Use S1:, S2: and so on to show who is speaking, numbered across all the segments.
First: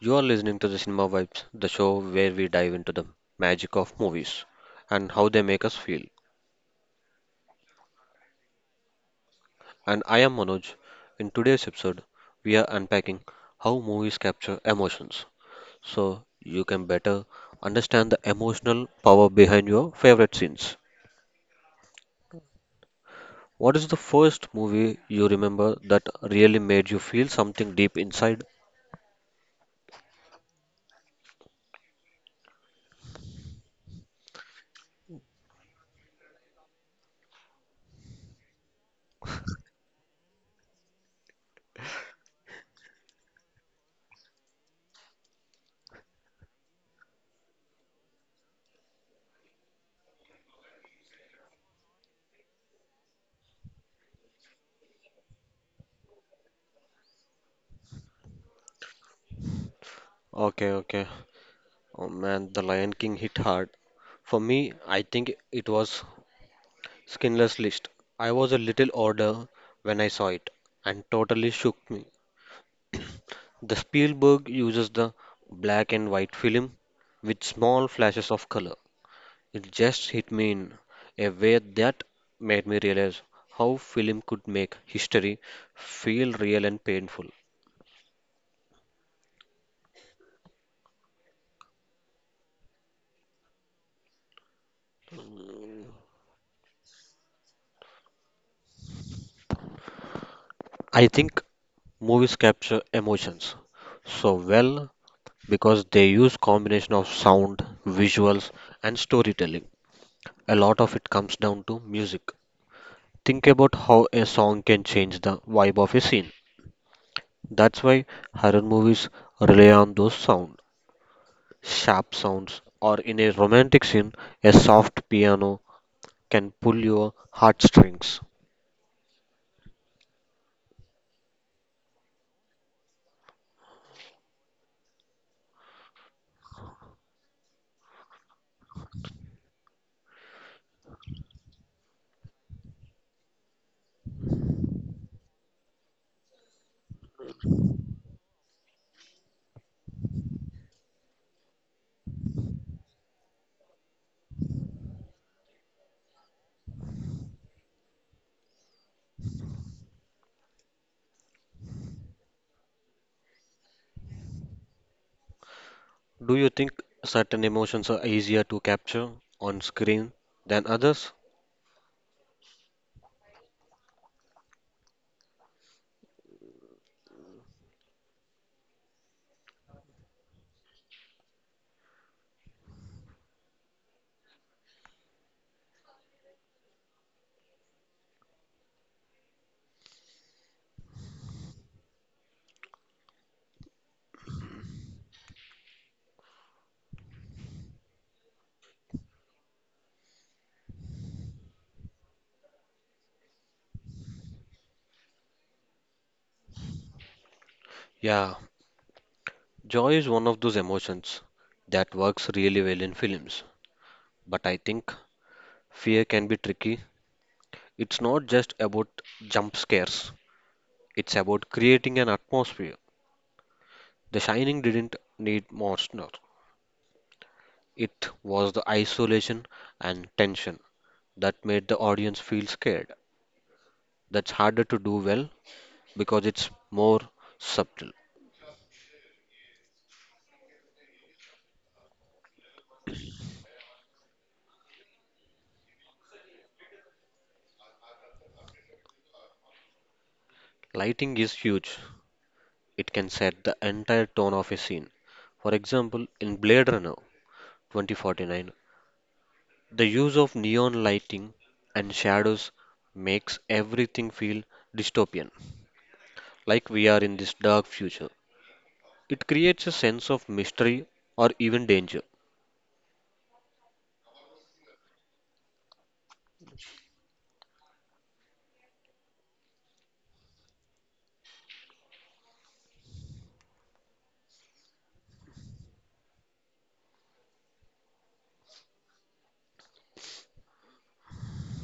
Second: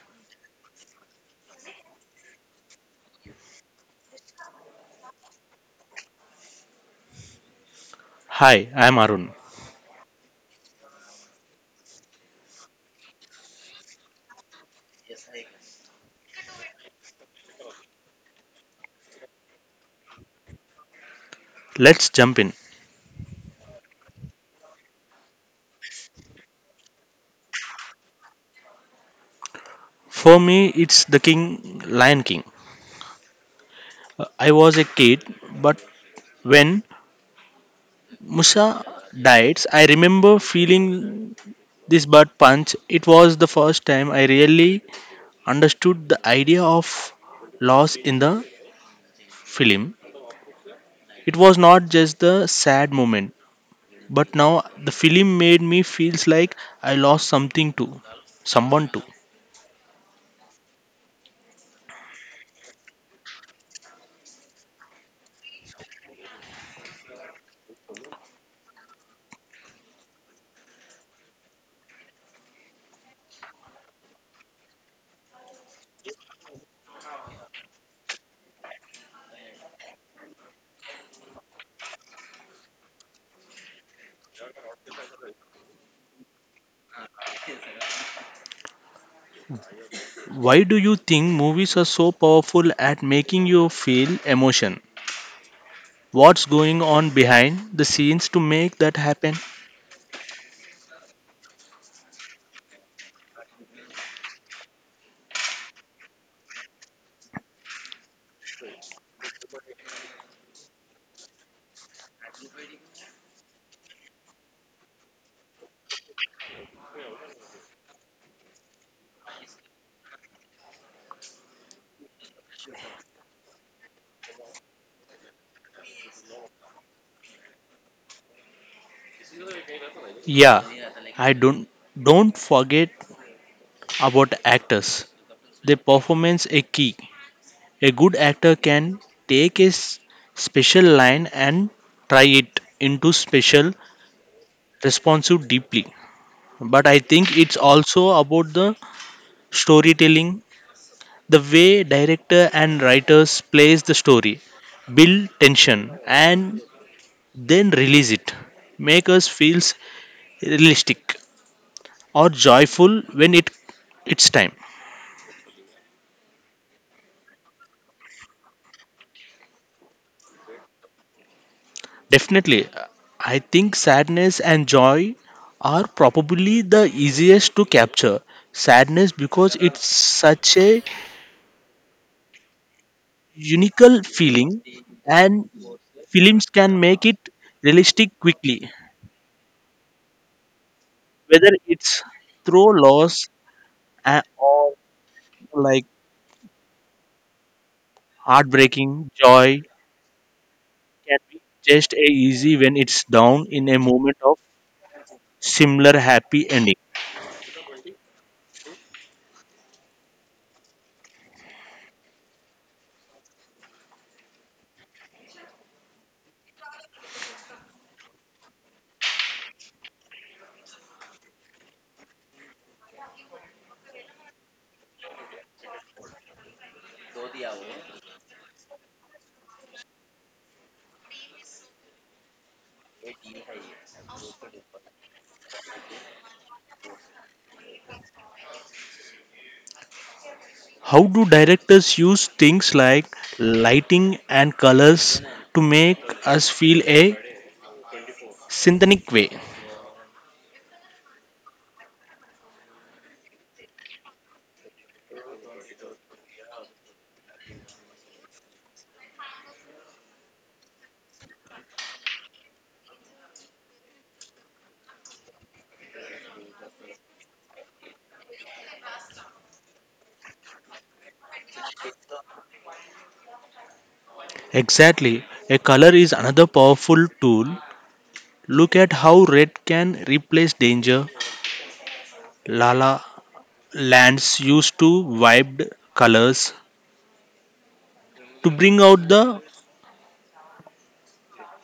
S1: you are listening to the Cinema Vibes, the show where we dive into the magic of movies and how they make us feel.
S2: Hi, I'm Arun.
S1: And I am Manoj. In today's episode, we are unpacking how movies capture emotions so you can better understand the emotional power behind your favorite scenes.
S2: Let's jump in.
S1: What is the first movie you remember that really made you feel something deep inside?
S2: For me, it's The King, Lion King. I was a kid, but when Musa died, I remember feeling this bird punch. It was the first time I really understood the idea of loss in the film. It was not just the sad moment, but now the film made me feels like I lost something too, someone too.
S1: Okay, okay. Oh man, The Lion King hit hard. For me, I think it was Skinless list. I was a little older when I saw it and totally shook me. The Spielberg uses the black and white film with small flashes of color. It just hit me in a way that made me realize how film could make history feel real and painful.
S2: Why do you think movies are so powerful at making you feel emotion? What's going on behind the scenes to make that happen.
S1: I think movies capture emotions so well because they use combination of sound, visuals and storytelling. A lot of it comes down to music. Think about how a song can change the vibe of a scene. That's why horror movies rely on those sound, sharp sounds, or in a romantic scene, a soft piano can pull your heartstrings.
S2: Yeah, I don't forget about actors. Their performance a key. A good actor can take a s- special line and try it into special responsive deeply. But I think it's also about the storytelling, the way director and writers plays the story, build tension and then release it, make us feels realistic or joyful when it's time.
S1: Do you think certain emotions are easier to capture on screen than others?
S2: Definitely, I think sadness and joy are probably the easiest to capture, sadness because it's such a unique feeling, and films can make it realistic quickly, whether it's through loss or like heartbreaking. Joy can be just as easy when it's down in a moment of similar happy ending.
S1: Yeah, joy is one of those emotions that works really well in films. But I think fear can be tricky. It's not just about jump scares, it's about creating an atmosphere. The Shining didn't need monsters. It was the isolation and tension that made the audience feel scared. That's harder to do well because it's more subtle.
S2: How do directors use things like lighting and colors to make us feel a synthetic way?
S1: Lighting is huge. It can set the entire tone of a scene. For example, in Blade Runner 2049, the use of neon lighting and shadows makes everything feel dystopian, like we are in this dark future. It creates a sense of mystery or even danger.
S2: Exactly. A color is another powerful tool. Look at how red can replace danger. Lala lands used to vibed colors to bring out the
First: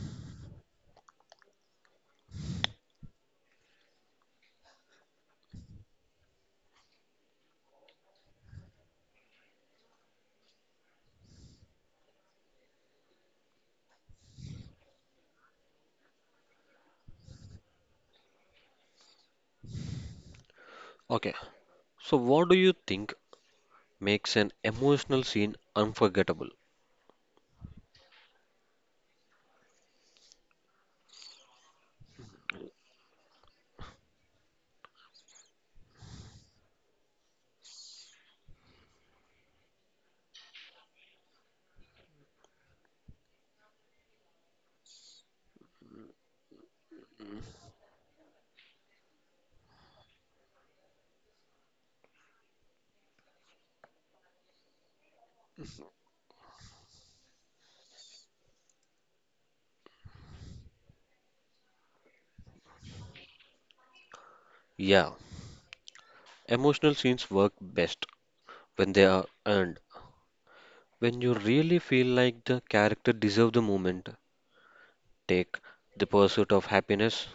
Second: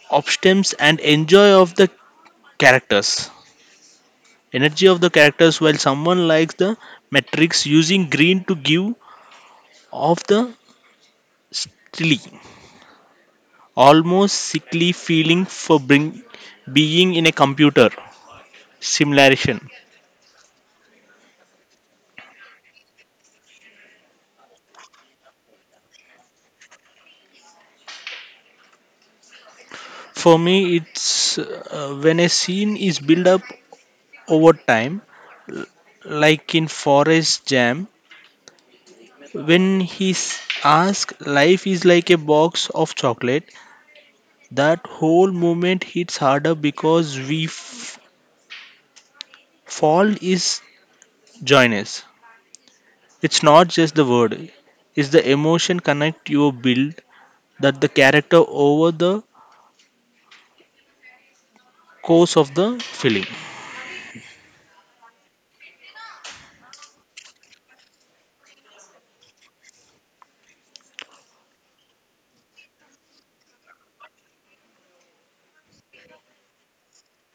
S2: optimism and enjoy of the characters. Energy of the characters while someone likes the matrix using green to give off the steely, almost sickly feeling for bring, being in a computer simulation.
S1: Okay, so, what do you think makes an emotional scene unforgettable?
S2: For me, it's when a scene is built up over time, l- like in Forest Jam, when he's asked, life is like a box of chocolate. That whole moment hits harder because fall is join us. It's not just the word; it's the emotion connect you build that the character over the course of the film.
S1: Yeah, emotional scenes work best when they are earned, when you really feel like the character deserves the moment. Take The Pursuit of Happiness,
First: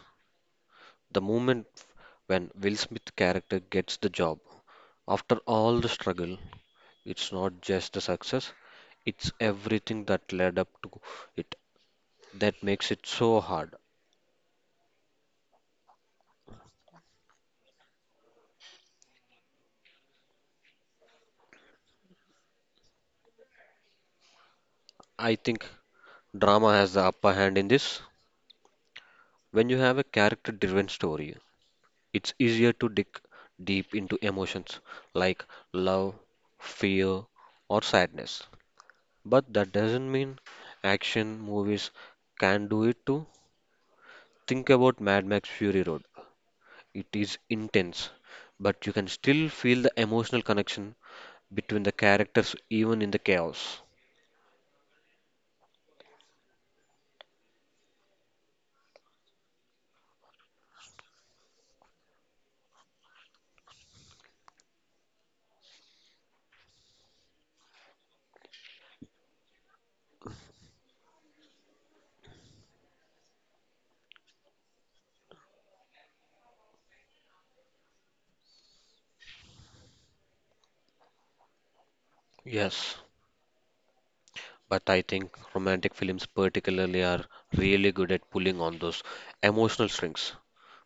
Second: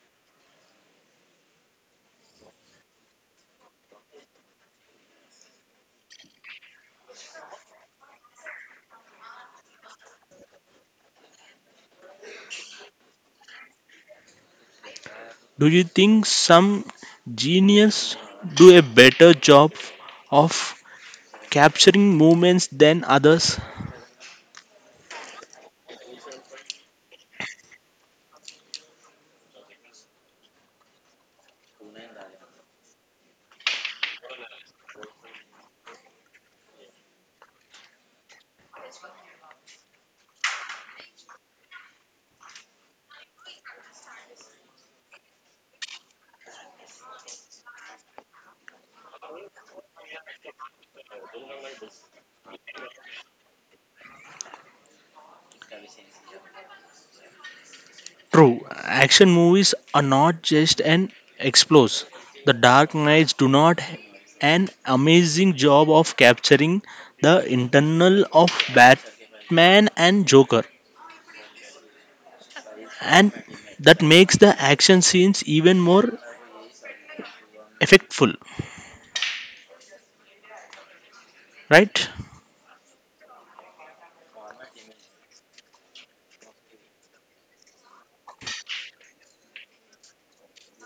S1: the moment when Will Smith character gets the job. After all the struggle, it's not just the success, it's everything that led up to it that makes it so hard.
S2: Do you think some genius do a better job of capturing moments than others?
S1: I think drama has the upper hand in this. When you have a character driven story, it's easier to dig deep into emotions like love, fear, or sadness. But that doesn't mean action movies can do it too. Think about Mad Max Fury Road. It is intense, but you can still feel the emotional connection between the characters even in the chaos.
S2: True, action movies are not just an explosive. The Dark Knights do not an amazing job of capturing the internal of Batman and Joker, and that makes the action scenes even more effectful, right?
S1: Yes, but I think romantic films particularly are really good at pulling on those emotional strings,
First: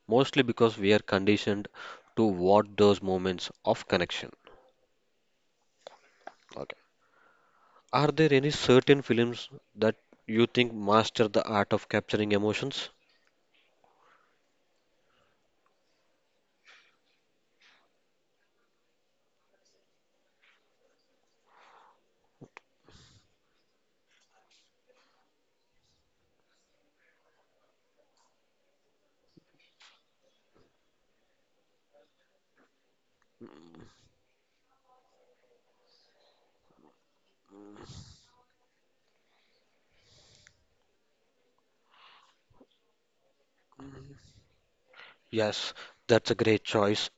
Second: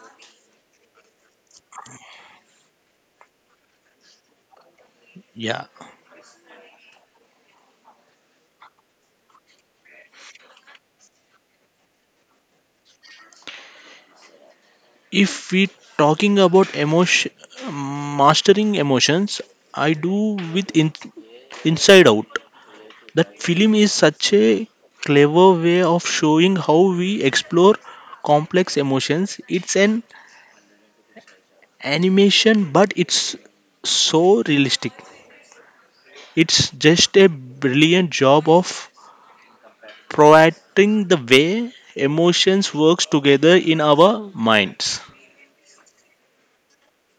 S1: mostly because we are conditioned to watch those moments of connection.
S2: Yeah.
S1: Okay. Are there any certain films that you think master the art of capturing emotions?
S2: If we talking about emotion, mastering emotions, I do with in, Inside Out. That film is such a clever way of showing how we explore complex emotions. It's an animation, but it's so realistic. It's just a brilliant job of providing the way emotions works together in our minds.
S1: Yes, that's a great choice.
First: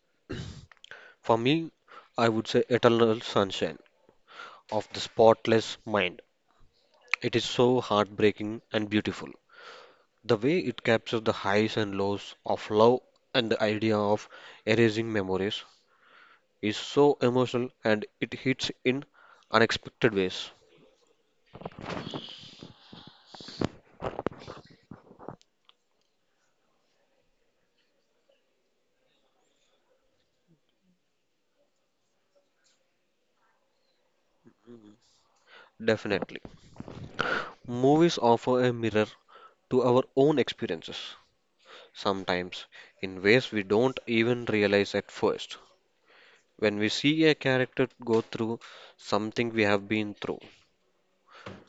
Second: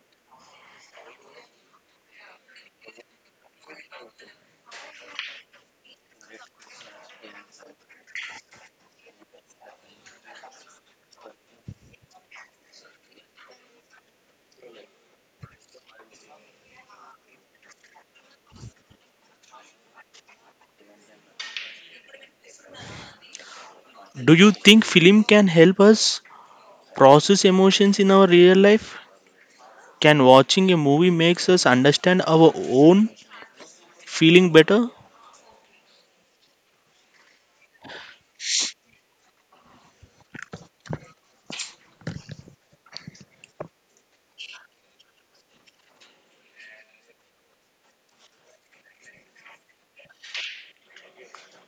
S1: For me, I would say Eternal Sunshine of the Spotless Mind. It is so heartbreaking and beautiful. The way it captures the highs and lows of love and the idea of erasing memories is so emotional and it hits in unexpected ways.
S2: Do you think film can help us process emotions in our real life? Can watching a movie makes us understand our own feeling better?
S1: Definitely. Movies offer a mirror to our own experiences, sometimes in ways we don't even realize at first. When we see a character go through something we have been through,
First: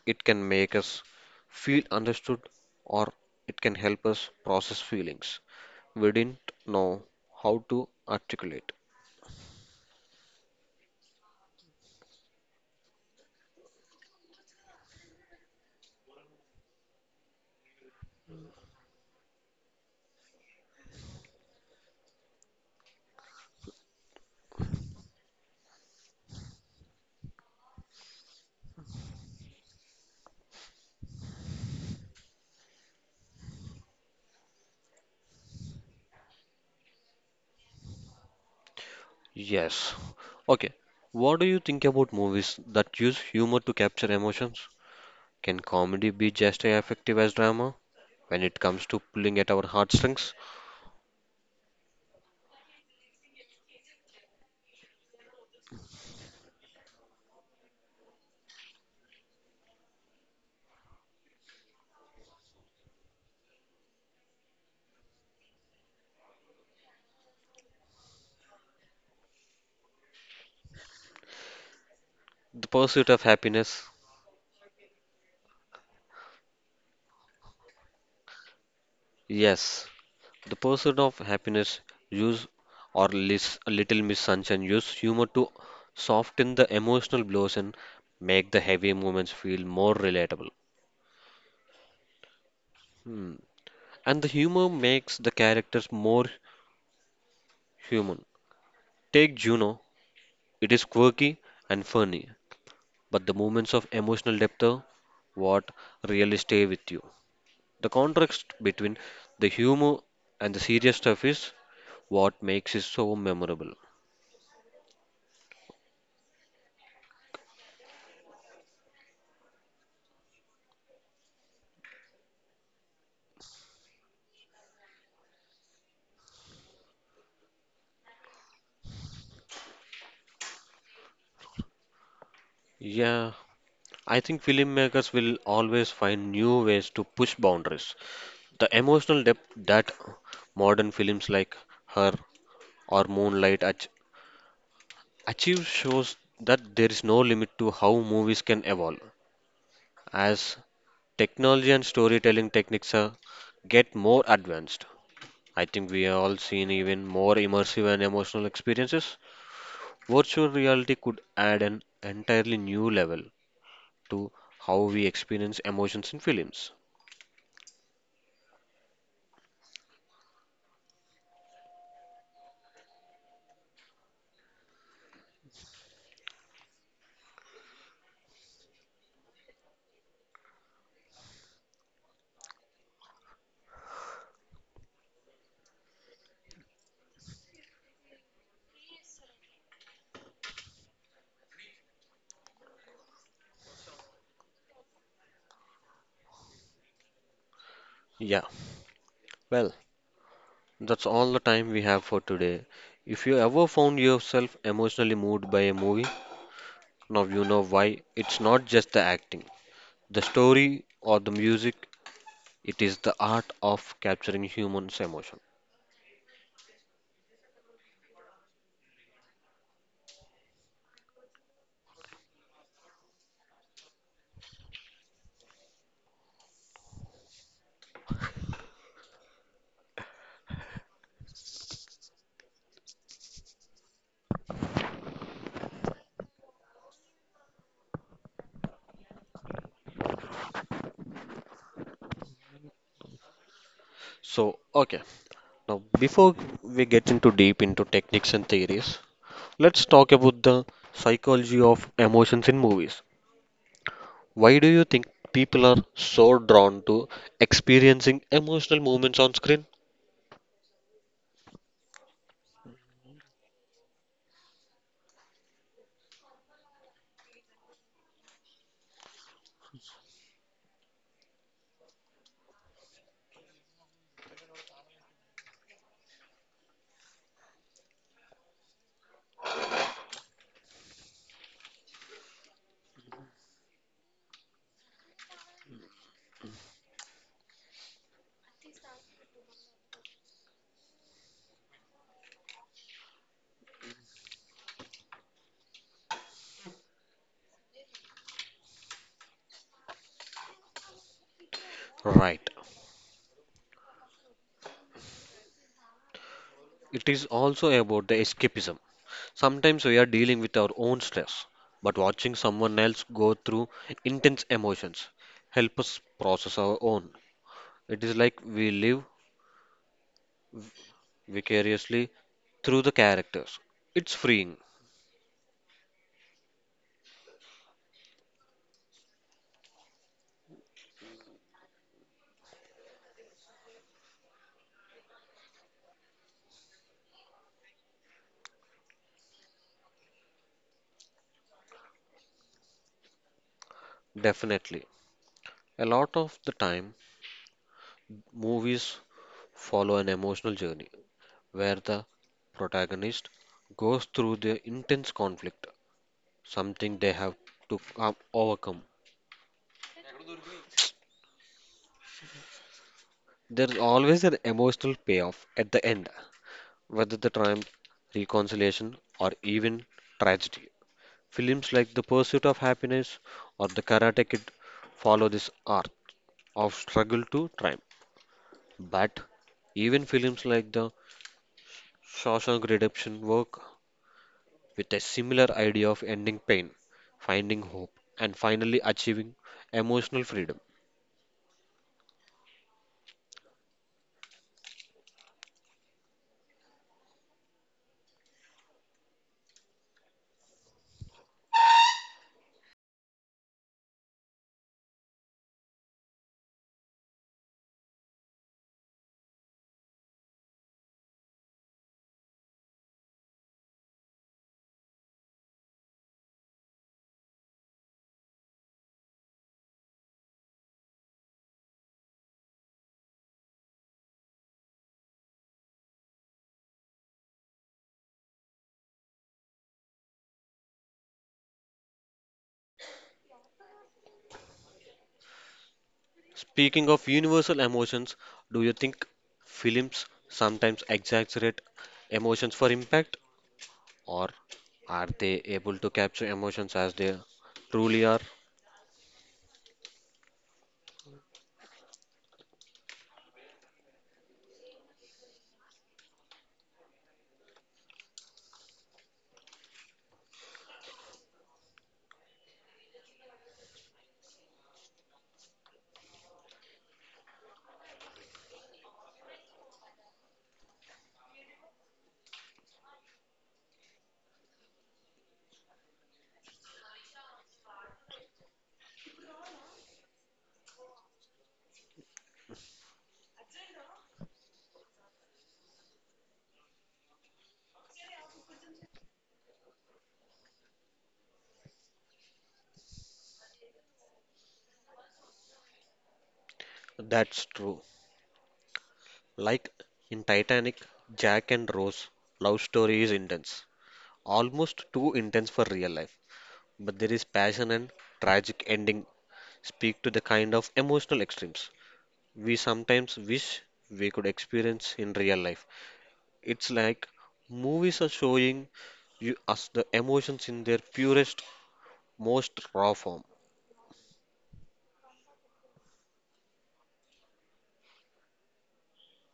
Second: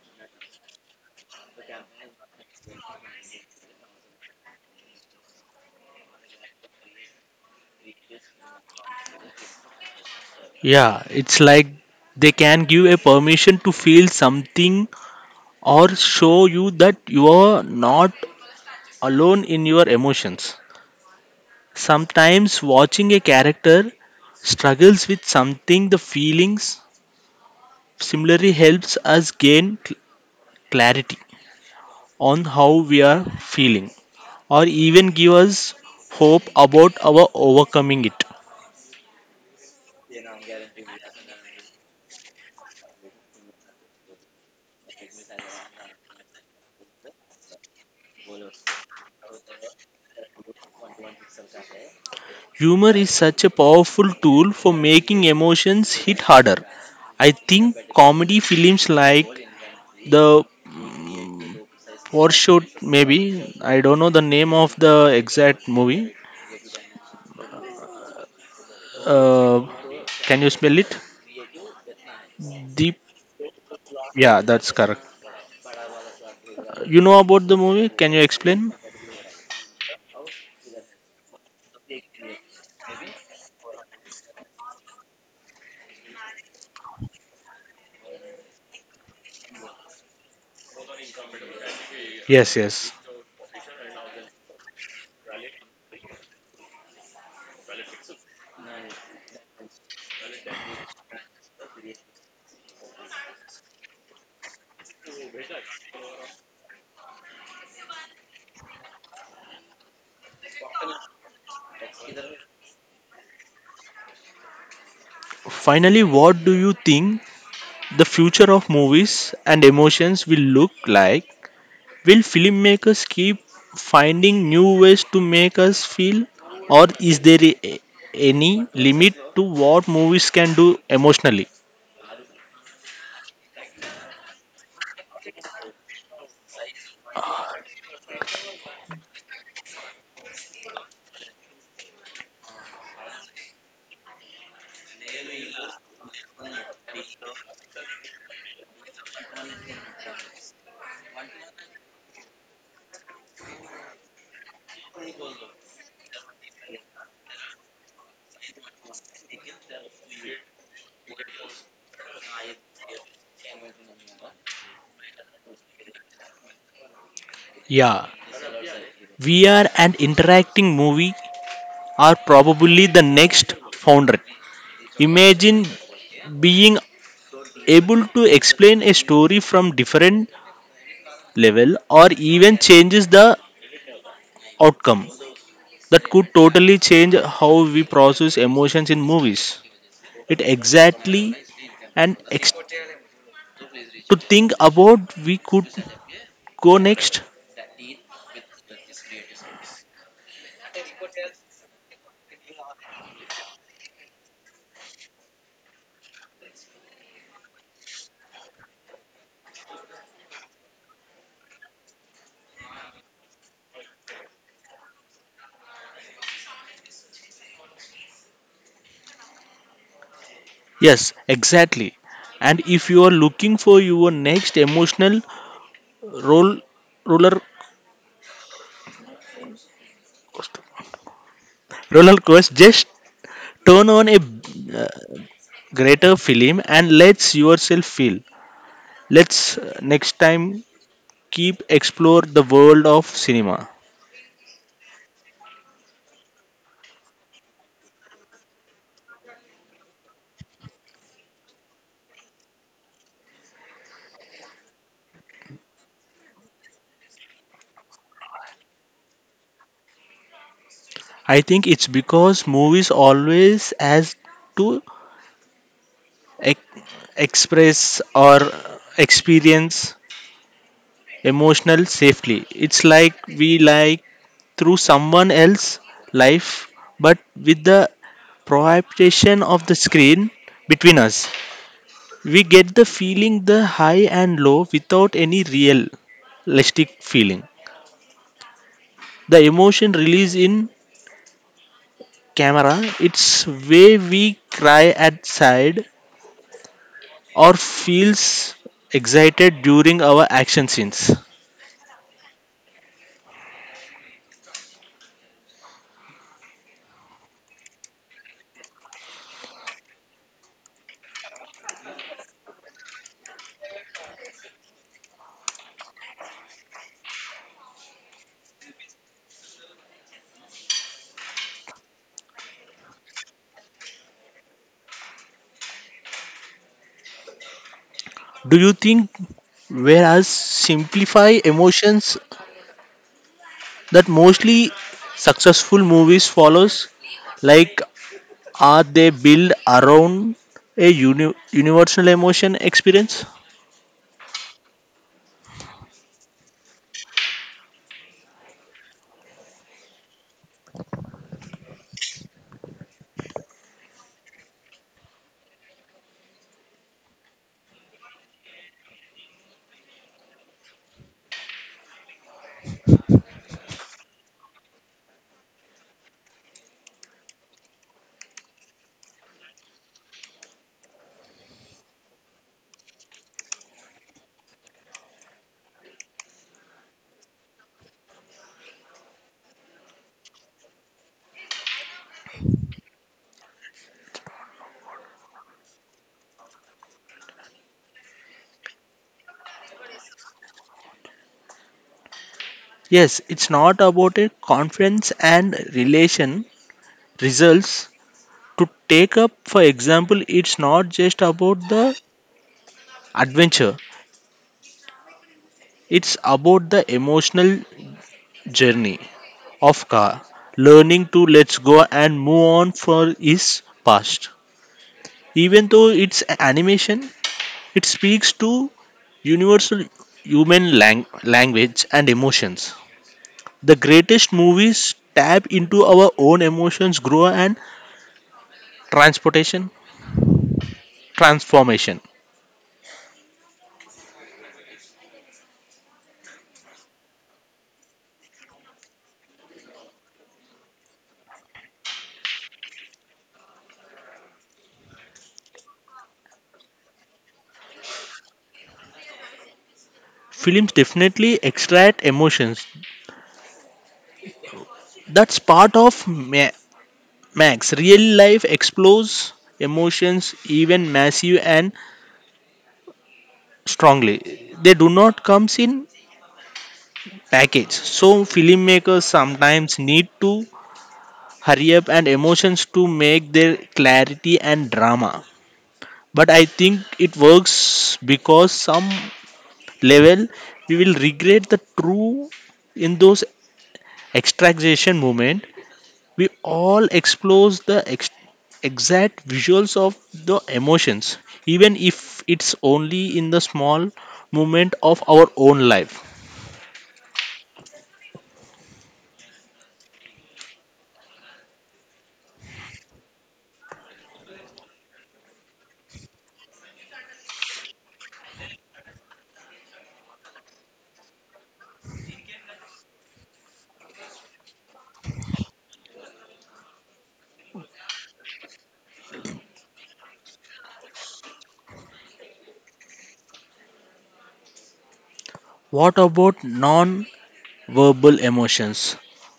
S1: it can make us feel understood or it can help us process feelings we didn't know how to articulate.
S2: Yeah, it's like they can give a permission to feel something or show you that you are not alone in your emotions. Sometimes watching a character struggles with something, the feelings similarly helps us gain clarity on how we are feeling, or even give us hope about our overcoming it.
S1: Yes. Okay. What do you think about movies that use humor to capture emotions? Can comedy be just as effective as drama? When it comes to pulling at our heartstrings,
S2: Humor is such a powerful tool for making emotions hit harder. I think comedy films like the war shoot maybe. I don't know the name of the exact movie. Uh, can you spell it?
S1: the
S2: Deep.
S1: pursuit of happiness,
S2: Yeah, that's correct. You know about the movie? Can you explain?
S1: yes, the pursuit of happiness use or little Miss Sunshine use humor to soften the emotional blows and make the heavy moments feel more relatable.
S2: Yes, yes.
S1: Hmm. And the humor makes the characters more human. Take Juno, it is quirky and funny, but the moments of emotional depth are what really stay with you. The contrast between the humor and the serious stuff is what makes it so memorable.
S2: Finally, what do you think the future of movies and emotions will look like? Will filmmakers keep finding new ways to make us feel, or is there any limit to what movies can do emotionally?
S1: Yeah, I think filmmakers will always find new ways to push boundaries. The emotional depth that modern films like Her or Moonlight achieve shows that there is no limit to how movies can evolve as technology and storytelling techniques are, get more advanced. I think we have all seen even more immersive and emotional experiences. Virtual reality could add an entirely new level to how we experience emotions in films.
S2: Yeah, VR and interacting movie are probably the next frontier. Imagine being able to explain a story from different level or even changes the outcome that could totally change how we process emotions in movies. It exactly and to think about we could go next.
S1: Yeah, well, that's all the time we have for today. If you ever found yourself emotionally moved by a movie, now you know why it's not just the acting, the story, or the music, it is the art of capturing humans' emotion.
S2: Yes, exactly. And if you are looking for your next emotional roll roller roller coaster, just turn on a greater film and let yourself feel. Let's next time keep explore the world of cinema.
S1: So, okay, now before we get into deep into techniques and theories, let's talk about the psychology of emotions in movies. Why do you think people are so drawn to experiencing emotional moments on screen?
S2: I think it's because movies always has to ex- express or experience emotional safely. It's like we like through someone else's life, but with the prohibition of the screen between us. We get the feeling the high and low without any realistic feeling. The emotion released in camera, it's way we cry at side or feels excited during our action scenes.
S1: Right. It is also about the escapism. Sometimes we are dealing with our own stress, but watching someone else go through intense emotions help us process our own. It is like we live vicariously through the characters. It's freeing,
S2: Do you think whereas simplify emotions that mostly successful movies follows, like are they build around a universal emotion experience.
S1: definitely. A lot of the time, movies follow an emotional journey, where the protagonist goes through the intense conflict, something they have to come, overcome. There is always an emotional payoff at the end, whether the triumph, reconciliation, or even tragedy. Films like The Pursuit of Happiness or The Karate Kid follow this arc of struggle to triumph. But even films like The Shawshank Redemption work with a similar idea of ending pain, finding hope, and finally achieving emotional freedom.
S2: Yes, it's not about a conference and relation results. To take up for example, it's not just about the adventure, it's about the emotional journey of Ofka, learning to let go and move on for his past. Even though it's animation, it speaks to universal human language and emotions. The greatest movies tap into our own emotions, growth, and transportation transformation.
S1: Speaking of universal emotions, do you think films sometimes exaggerate emotions for impact, or are they able to capture emotions as they truly are?
S2: Films definitely extract emotions. That's part of Ma- Max. Real life explores emotions even massive and strongly. They do not comes in package. So filmmakers sometimes need to hurry up and emotions to make their clarity and drama. But I think it works because some level we will regret the true in those extractation moment. We all explores the exact visuals of the emotions, even if it's only in the small moment of our own life.
S1: That's true. Like in Titanic, Jack and Rose love story is intense, almost too intense for real life, but there is passion and tragic ending speak to the kind of emotional extremes we sometimes wish we could experience in real life. It's like movies are showing you us the emotions in their purest, most raw form.
S2: What about non verbal emotions.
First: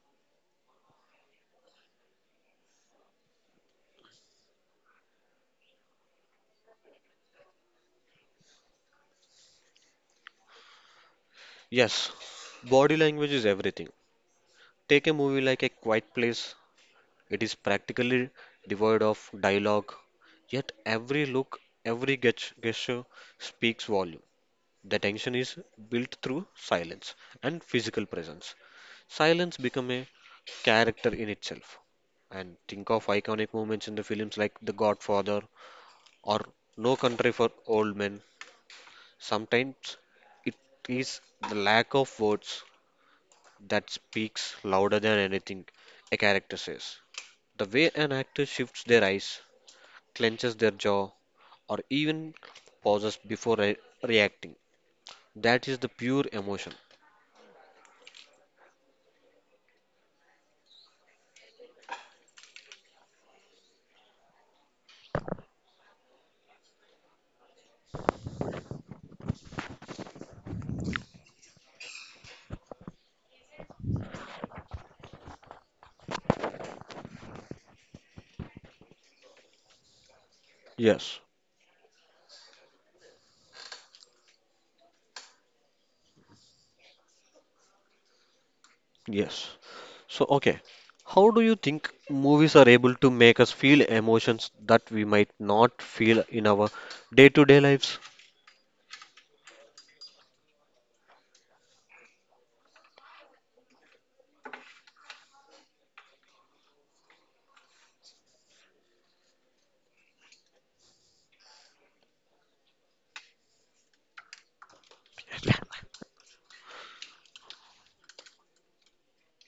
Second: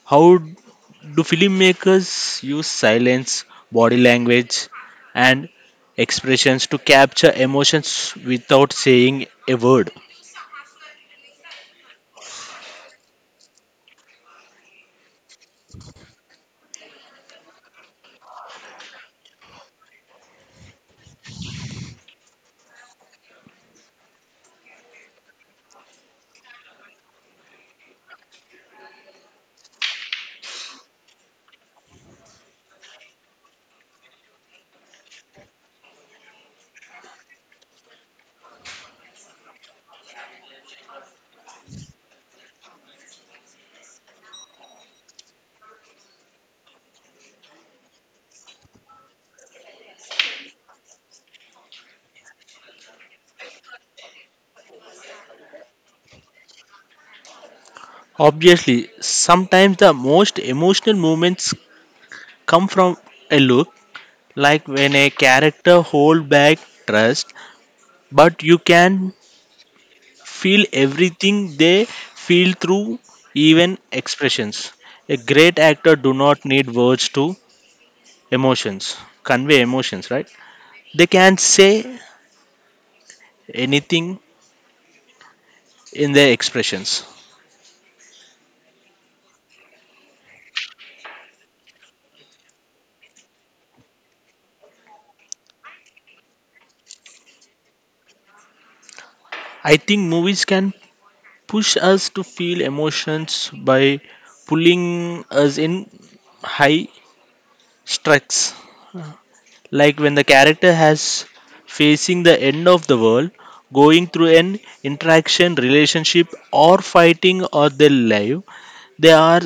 S2: How do filmmakers use silence, body language, and expressions to capture emotions without saying a word?
S1: Yes, body language is everything. Take a movie like A Quiet Place, it is practically devoid of dialogue, yet every look, every gesture speaks volume. The tension is built through silence and physical presence. Silence become a character in itself. And think of iconic moments in the films like The Godfather or No Country for Old Men. Sometimes it is the lack of words that speaks louder than anything a character says. The way an actor shifts their eyes, clenches their jaw, or even pauses before reacting. That is the pure emotion.
S2: Obviously, sometimes the most emotional moments come from a look, like when a character hold back trust, but you can feel everything they feel through even expressions. A great actor do not need words to emotions, convey emotions, right? They
S1: Yes,
S2: can say anything in their expressions.
S1: yes. So, okay, how do you think movies are able to make us feel emotions that we might not feel in our day-to-day lives?
S2: I think movies can push us to feel emotions by pulling us in high stress. Like when the character has facing the end of the world, going through an interaction, relationship, or fighting or their life, they are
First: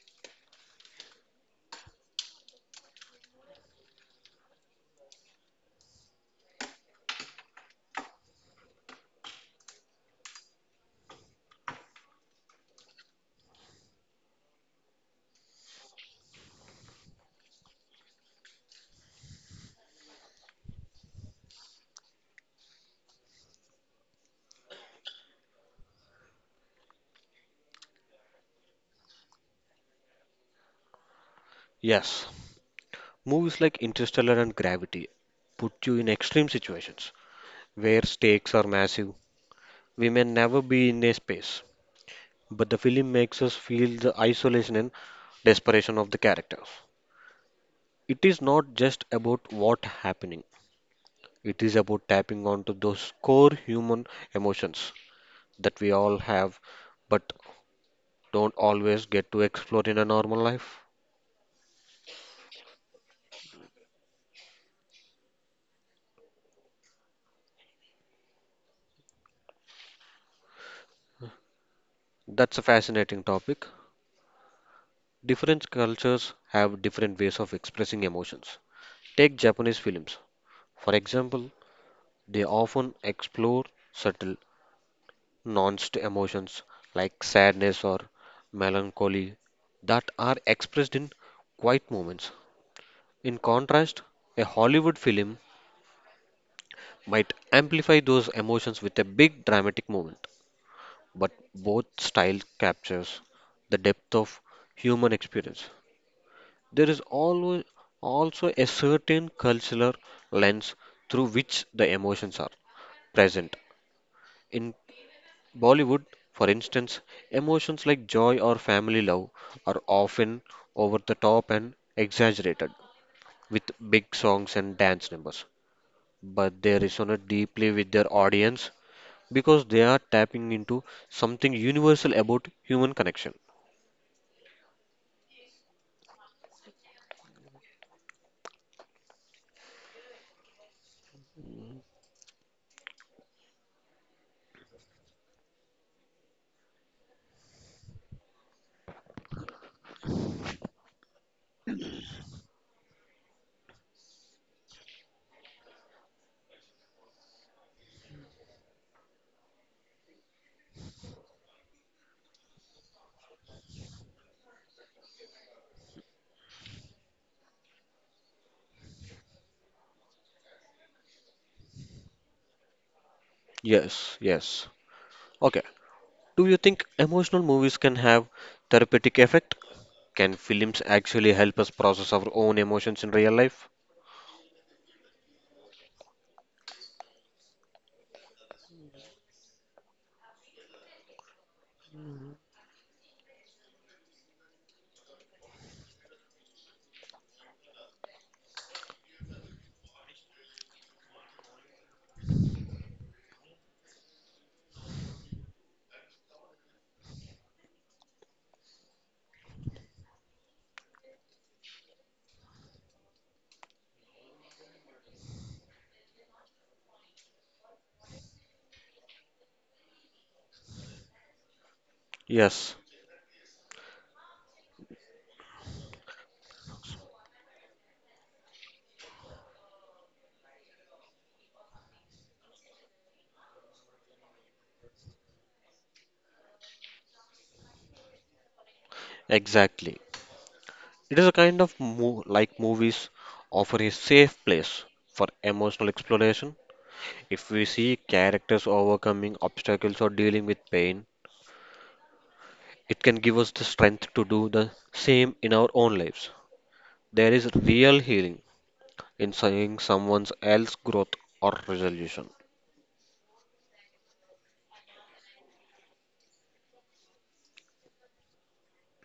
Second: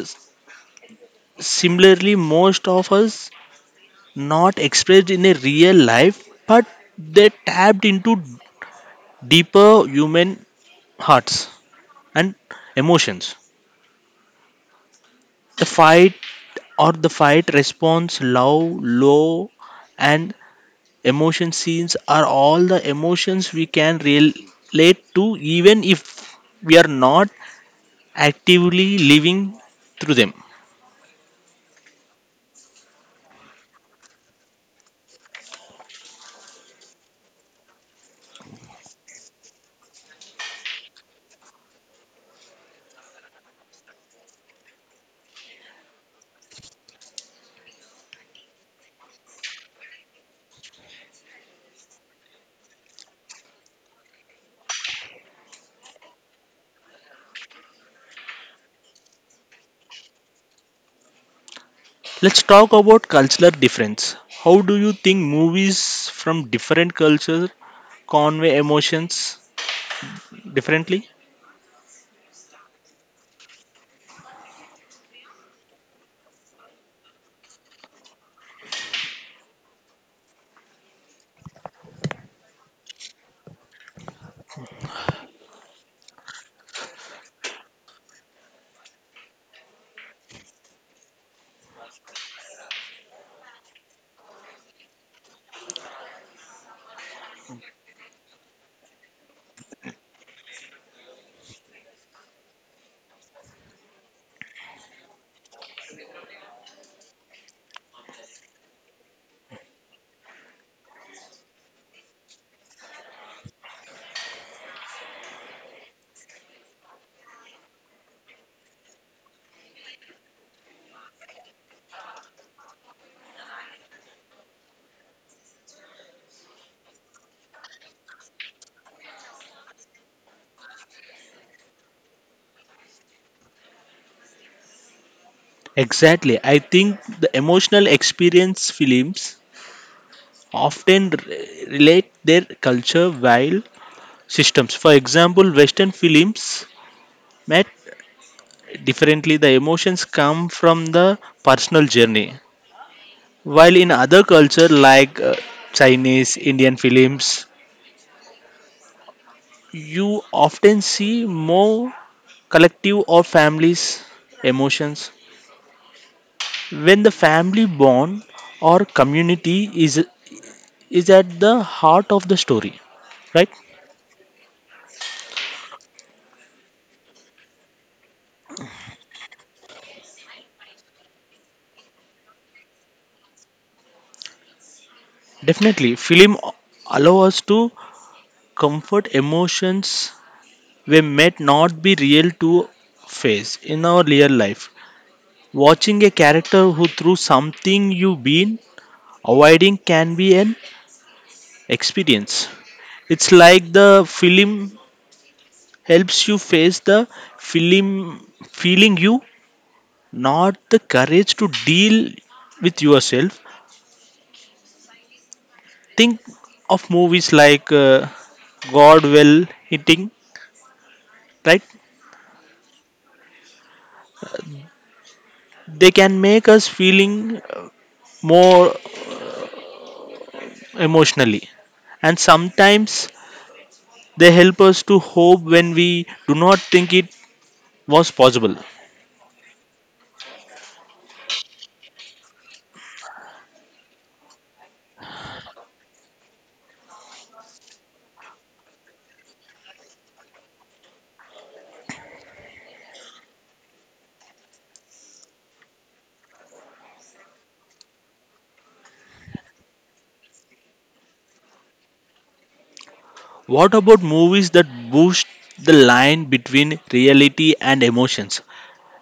S2: similarly most of us not expressed in a real life, but they tapped into deeper human hearts and emotions. The fight or the fight response, love, low, and emotion scenes are all the emotions we can relate to, even if we are not actively living through them.
S1: Yes, movies like Interstellar and Gravity put you in extreme situations where stakes are massive. We may never be in a space, but the film makes us feel the isolation and desperation of the characters. It is not just about what happening, it is about tapping onto those core human emotions that we all have but don't always get to explore in a normal life.
S2: Let's talk about cultural difference. How do you think movies from different cultures convey emotions differently?
S1: That's a fascinating topic. Different cultures have different ways of expressing emotions. Take Japanese films, for example, they often explore subtle, nuanced emotions like sadness or melancholy that are expressed in quiet moments. In contrast, a Hollywood film might amplify those emotions with a big dramatic moment, but both styles captures the depth of human experience. There is always also a certain cultural lens through which the emotions are present. In Bollywood, for instance, emotions like joy or family love are often over the top and exaggerated with big songs and dance numbers, but they resonate deeply with their audience because they are tapping into something universal about human connection.
S2: Exactly. I think the emotional experience films often relate their culture while systems. For example, Western films met differently. The emotions come from the personal journey. While in other culture like Chinese, Indian films, you often see more collective or families emotions. When the family bond or community is at the heart of the story, right?
S1: Yes, yes. Okay. Do you think emotional movies can have therapeutic effect? Can films actually help us process our own emotions in real life?
S2: Definitely, film allow us to comfort emotions we might not be real to face in our real life. Watching a character who through something you've been avoiding can be an experience. It's like the film helps you face the film feeling you not the courage to deal with yourself. Think of movies like God hitting, right?
S1: Yes,
S2: They can make us feeling uh, more emotionally, and sometimes they help us to hope when we do not think it was possible.
S1: exactly. It is a kind of mo like movies offer a safe place for emotional exploration. If we see characters overcoming obstacles or dealing with pain, it can give us the strength to do the same in our own lives. There is real healing in seeing someone else's growth or resolution.
S2: What about movies that boost the line between reality and emotions?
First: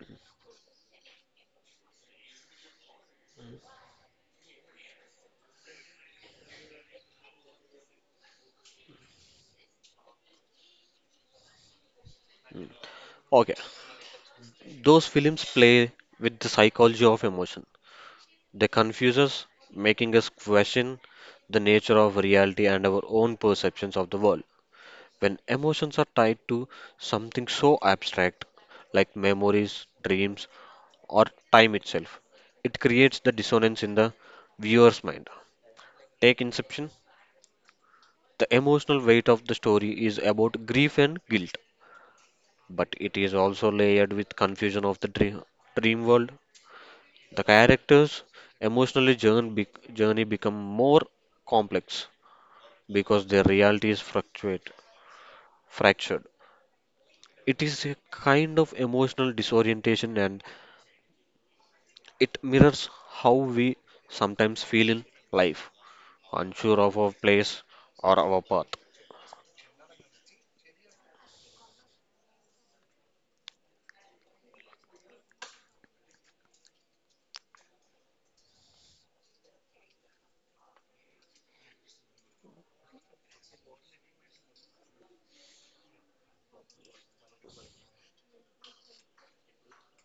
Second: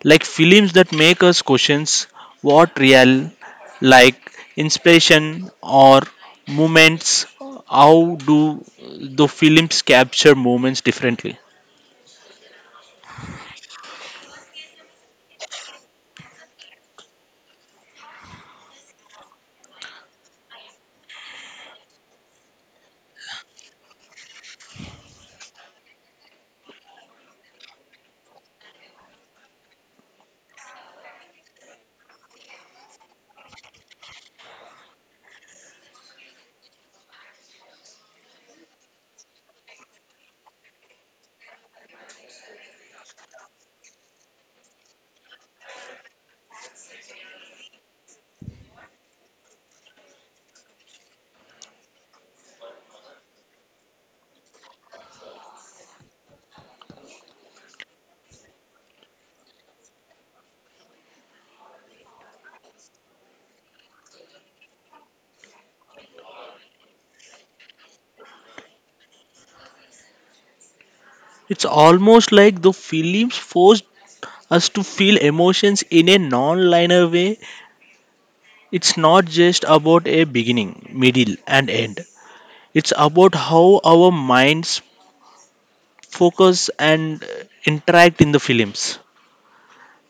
S2: Like films that make us questions what real, like inspiration or moments, how do the films capture moments differently?
S1: Okay, those films play with the psychology of emotion. They confuse us, making us question the nature of reality and our own perceptions of the world. When emotions are tied to something so abstract like memories, dreams, or time itself, it creates the dissonance in the viewer's mind. Take Inception. The emotional weight of the story is about grief and guilt, but it is also layered with confusion of the dream world. The characters' emotional journey, journey become more complex because their realities fluctuate, fractured. It is a kind of emotional disorientation and it mirrors how we sometimes feel in life, unsure of our place or our path.
S2: It's almost like the films force us to feel emotions in a non-linear way. It's not just about a beginning, middle, and end. It's about how our minds focus and interact in the films.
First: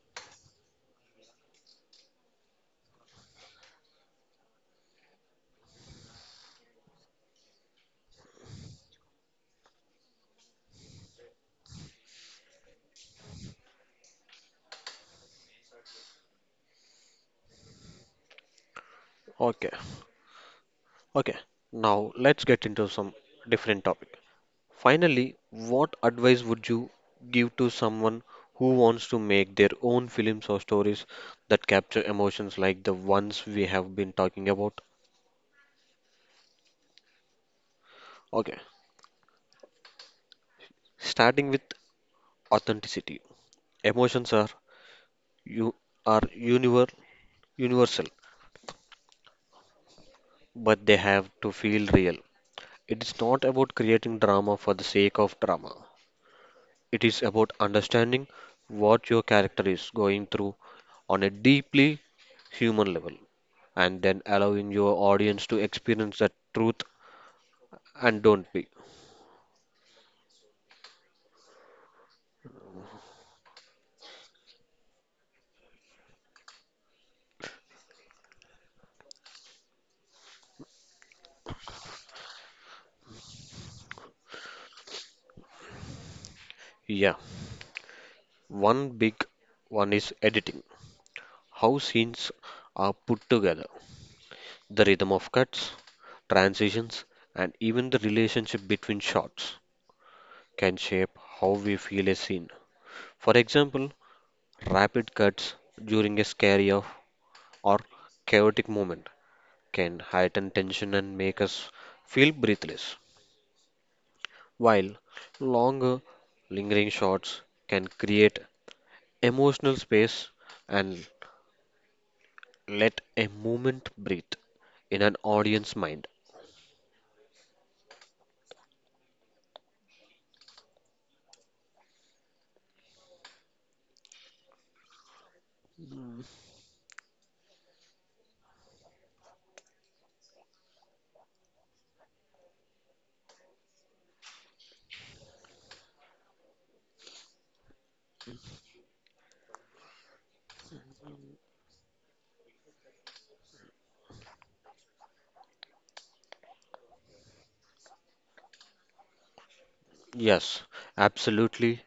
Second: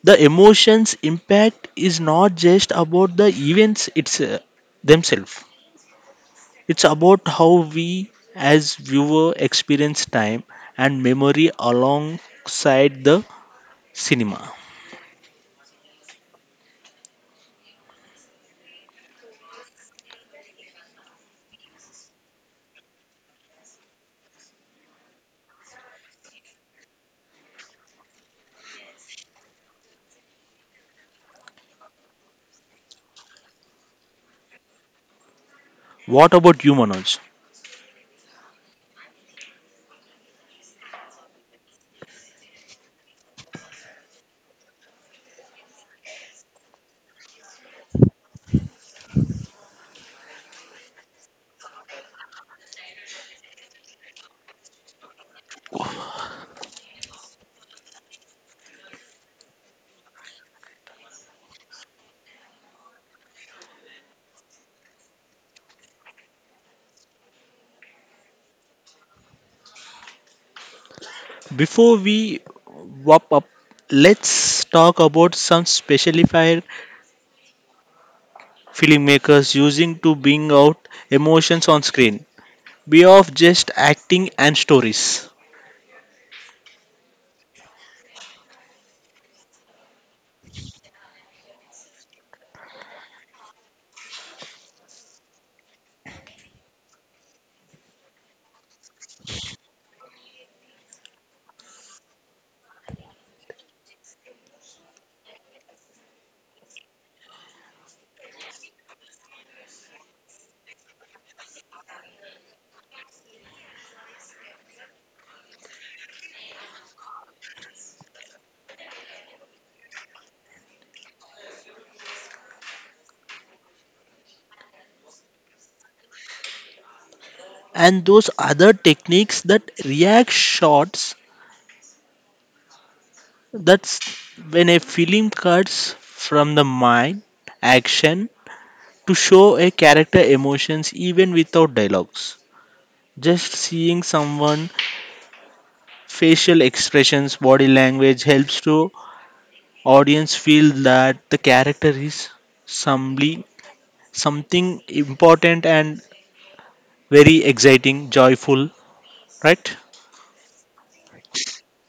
S2: The emotions impact is not just about the events it's themselves. It's about how we as viewer experience time and memory alongside the cinema.
S1: Okay, okay. Now let's get into some different topic. Finally, what advice would you give to someone who wants to make their own films or stories that capture emotions like the ones we have been talking about?
S2: What about you, Manoj?
S1: Okay, starting with authenticity. Emotions are you are universal, but they have to feel real. It is not about creating drama for the sake of drama. It is about understanding what your character is going through on a deeply human level, and then allowing your audience to experience the truth and don't be.
S2: Before we wrap up, let's talk about some specified filmmakers using to bring out emotions on screen beyond just acting and stories.
S1: Yeah, one big one is editing. How scenes are put together, the rhythm of cuts, transitions, and even the relationship between shots can shape how we feel a scene. For example, rapid cuts during a scary off or chaotic moment can heighten tension and make us feel breathless. While longer lingering shots can create emotional space and let a moment breathe in an audience mind.
S2: And those other techniques that react shots, that's when a film cuts from the mind action to show a character emotions even without dialogues, just seeing someone facial expressions body language helps to audience feel that the character is somebody something important and very exciting joyful, right?
S1: Yes, absolutely.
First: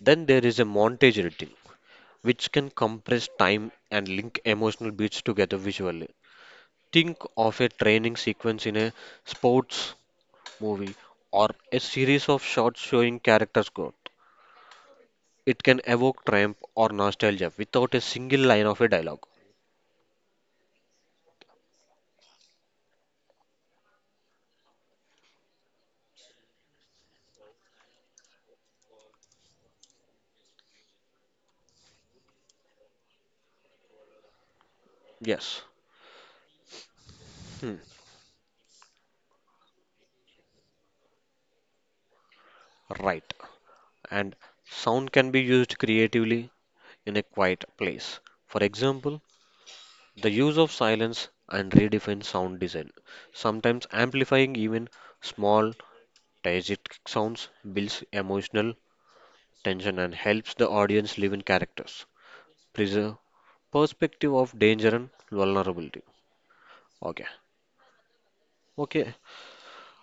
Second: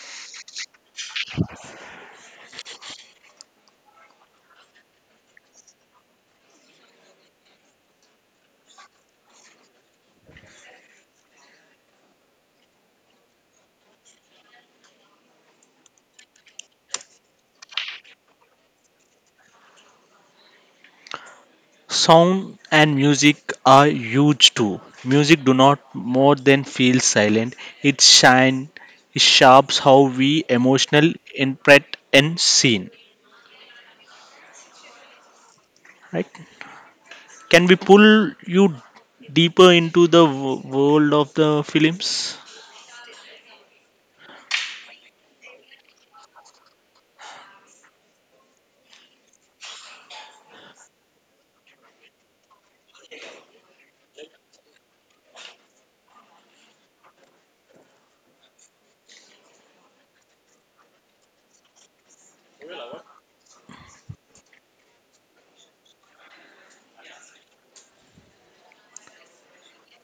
S1: Then there is a montage routine which can compress time and link emotional beats together visually. Think of a training sequence in a sports movie or a series of shots showing characters' growth. It can evoke triumph or nostalgia without a single line of a dialogue.
S2: Sound and music are huge too. Music do not more than feel silent. It shine, it sharps how we emotional interpret and scene.
S1: Yes.
S2: Right? Can we
S1: Hmm.
S2: pull you deeper into the world of the films?
S1: Right. And sound can be used creatively in a quiet place. For example, the use of silence and redefine sound design, sometimes amplifying even small diegetic sounds, builds emotional tension and helps the audience live in characters, preserve perspective of danger and vulnerability. Okay, okay,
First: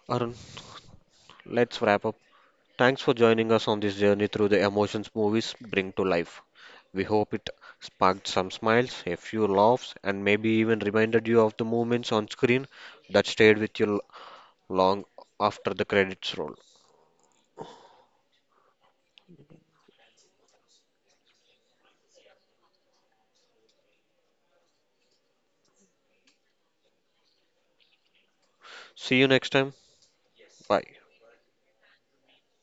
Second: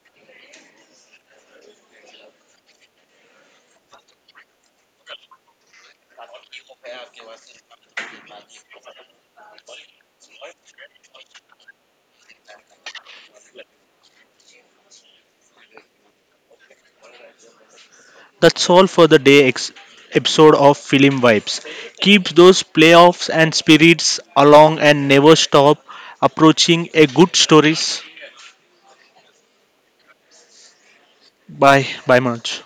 S1: Arun, let's wrap up. Thanks for joining us on this journey through the emotions movies bring to life. We hope it sparked some smiles, a few laughs, and maybe even reminded you of the moments on screen that stayed with you long after the credits roll.
S2: That's all for the day episode of Film Vibes. Keep those playoffs and spirits along and never stop approaching a good stories.
S1: See you next time. Bye.
S2: Bye, bye, much.